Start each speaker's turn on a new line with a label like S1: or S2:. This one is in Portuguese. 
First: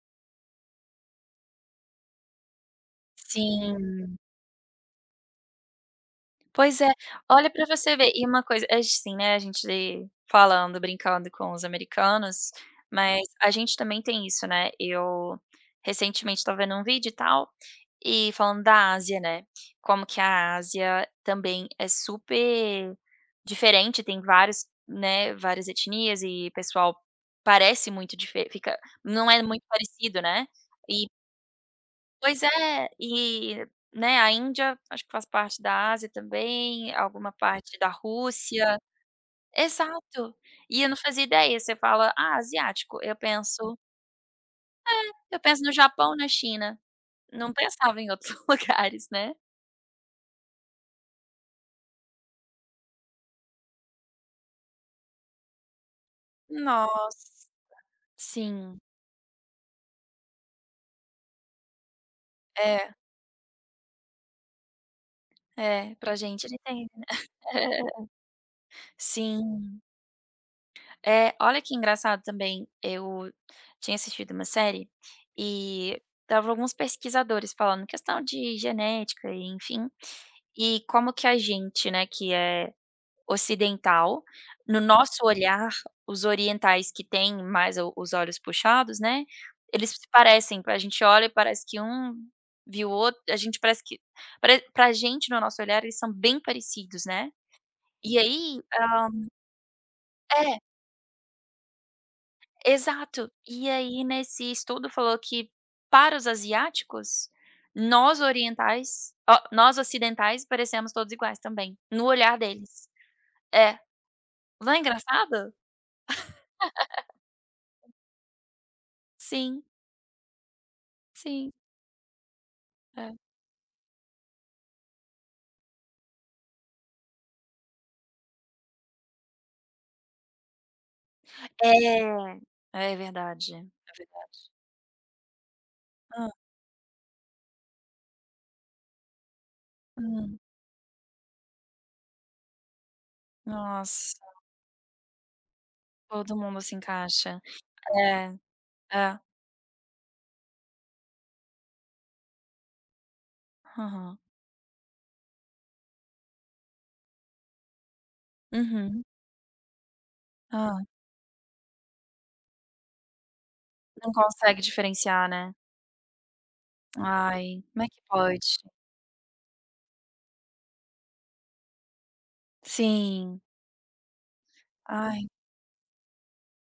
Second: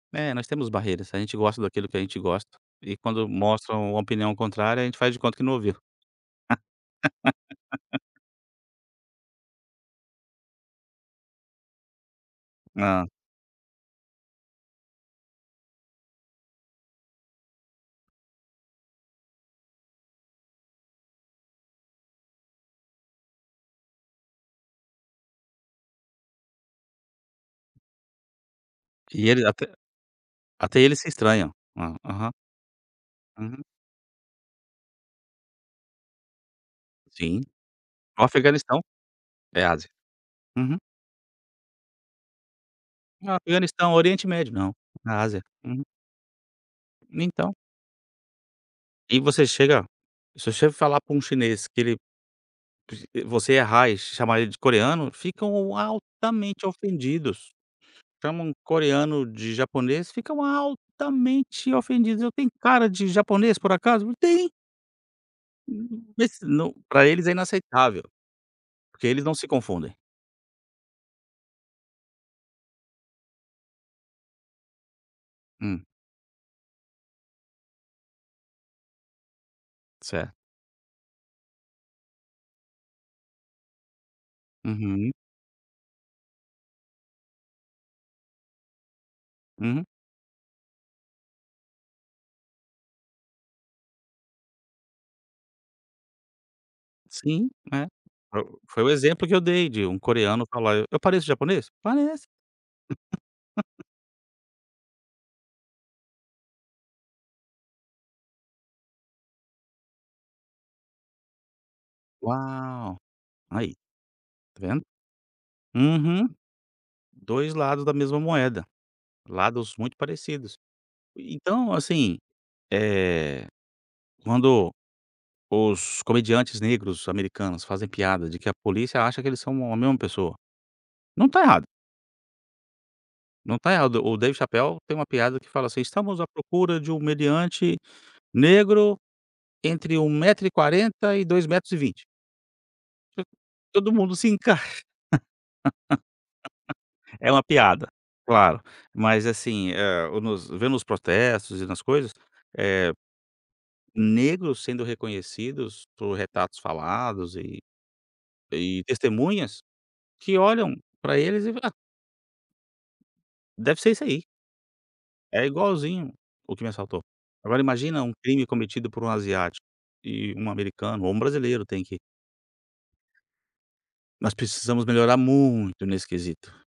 S1: É, nós temos barreiras. A gente gosta daquilo que a gente gosta e quando mostram uma
S2: Sim.
S1: opinião contrária a gente faz de conta que não ouviu.
S2: Pois é. Olha para você ver, e uma coisa acho, assim, né, a gente falando, brincando com os americanos,
S1: Hã.
S2: mas a gente também tem isso, né, eu recentemente estava vendo um vídeo e tal, e falando da Ásia, né, como que a Ásia também é super diferente, tem vários né, várias etnias e pessoal parece muito dife fica
S1: E
S2: não é
S1: ele
S2: muito
S1: até
S2: parecido, né.
S1: até eles
S2: E
S1: se estranham. Hã. Aham.
S2: Pois é.
S1: Aham.
S2: E né, a Índia, acho que faz parte da Ásia também, alguma
S1: Sim.
S2: parte da
S1: O
S2: Rússia.
S1: Afeganistão é Ásia.
S2: Exato.
S1: Uhum.
S2: E eu não fazia ideia, você fala: "Ah, asiático", eu
S1: A
S2: penso
S1: Afeganistão Oriente Médio, não, na
S2: É, eu
S1: Ásia.
S2: penso no
S1: Uhum.
S2: Japão, na China. Não
S1: Então
S2: pensava em outros lugares,
S1: E
S2: né.
S1: você chega se você falar para um chinês que ele vo você errar e chamar ele de coreano, ficam altamente
S2: Nossa,
S1: ofendidos. Chamam
S2: sim.
S1: coreano de japonês, ficam altamente ofendidos. "Eu tenho cara
S2: É.
S1: de japonês por acaso?" Eu: "Tem".
S2: É,
S1: Hum,
S2: para
S1: mas se
S2: gente ele
S1: não
S2: tem.
S1: para eles é inaceitável. Porque eles não se
S2: Sim.
S1: confundem.
S2: É, olha que engraçado também, eu tinha assistido uma série
S1: Hum.
S2: e estavam alguns pesquisadores falando questão de genética e enfim.
S1: Certo.
S2: E como que a gente, né, que é ocidental, no
S1: Uhum.
S2: nosso olhar os orientais que têm mais o os olhos puxados, né,
S1: Uhum.
S2: eles se parecem, a gente olha e parece que um viu o outro, a gente parece que pare pra gente, no nosso olhar eles são bem parecidos, né.
S1: Sim, é.
S2: E
S1: Fo
S2: aí,
S1: foi o
S2: ah
S1: exemplo que eu dei de um coreano
S2: É.
S1: falar: "Eu eu pareço japonês?" Parece.
S2: Exato. E aí nesse estudo falou que para os asiáticos, nós orientais ó, nós ocidentais parecemos todos iguais também, no olhar deles.
S1: Uau! Aí
S2: É.
S1: tá
S2: Não é
S1: vendo?
S2: engraçado?
S1: Uhum, 2 lados da mesma moeda,
S2: Sim.
S1: lados muito parecidos.
S2: Sim.
S1: Então, assim,
S2: É.
S1: eh, quando os comediantes negros americanos fazem piada de que a polícia acha que eles são a mesma pessoa, não tá errado.
S2: É. É verdade,
S1: Não está
S2: é
S1: errado. O David
S2: verdade.
S1: Chapel tem uma piada que fala, assim: "Estamos à
S2: Hã.
S1: procura de um meliante negro entre 1
S2: Hum.
S1: metro e 40 2 metros e 20". To todo mundo
S2: Nossa!
S1: se encaixa.
S2: Todo mundo se
S1: É
S2: encaixa.
S1: uma piada,
S2: É,
S1: claro,
S2: é.
S1: mas assim, eh, o nos vendo os protestos e nas coisas, eh,
S2: Aham.
S1: negros sendo reconhecidos por retratos falados e e
S2: Uhum.
S1: testemunhas, que olham
S2: Ah.
S1: para eles e fala: "Ah" "deve ser esse
S2: Não
S1: aí".
S2: consegue diferenciar,
S1: "É
S2: né.
S1: igualzinho o que me assaltou". Agora
S2: Ai, como é que
S1: imagina um crime
S2: pode?
S1: cometido por um asiático e um americano ou um brasileiro tem que
S2: Sim.
S1: Nós precisamos melhorar
S2: Ai.
S1: muito nesse quesito.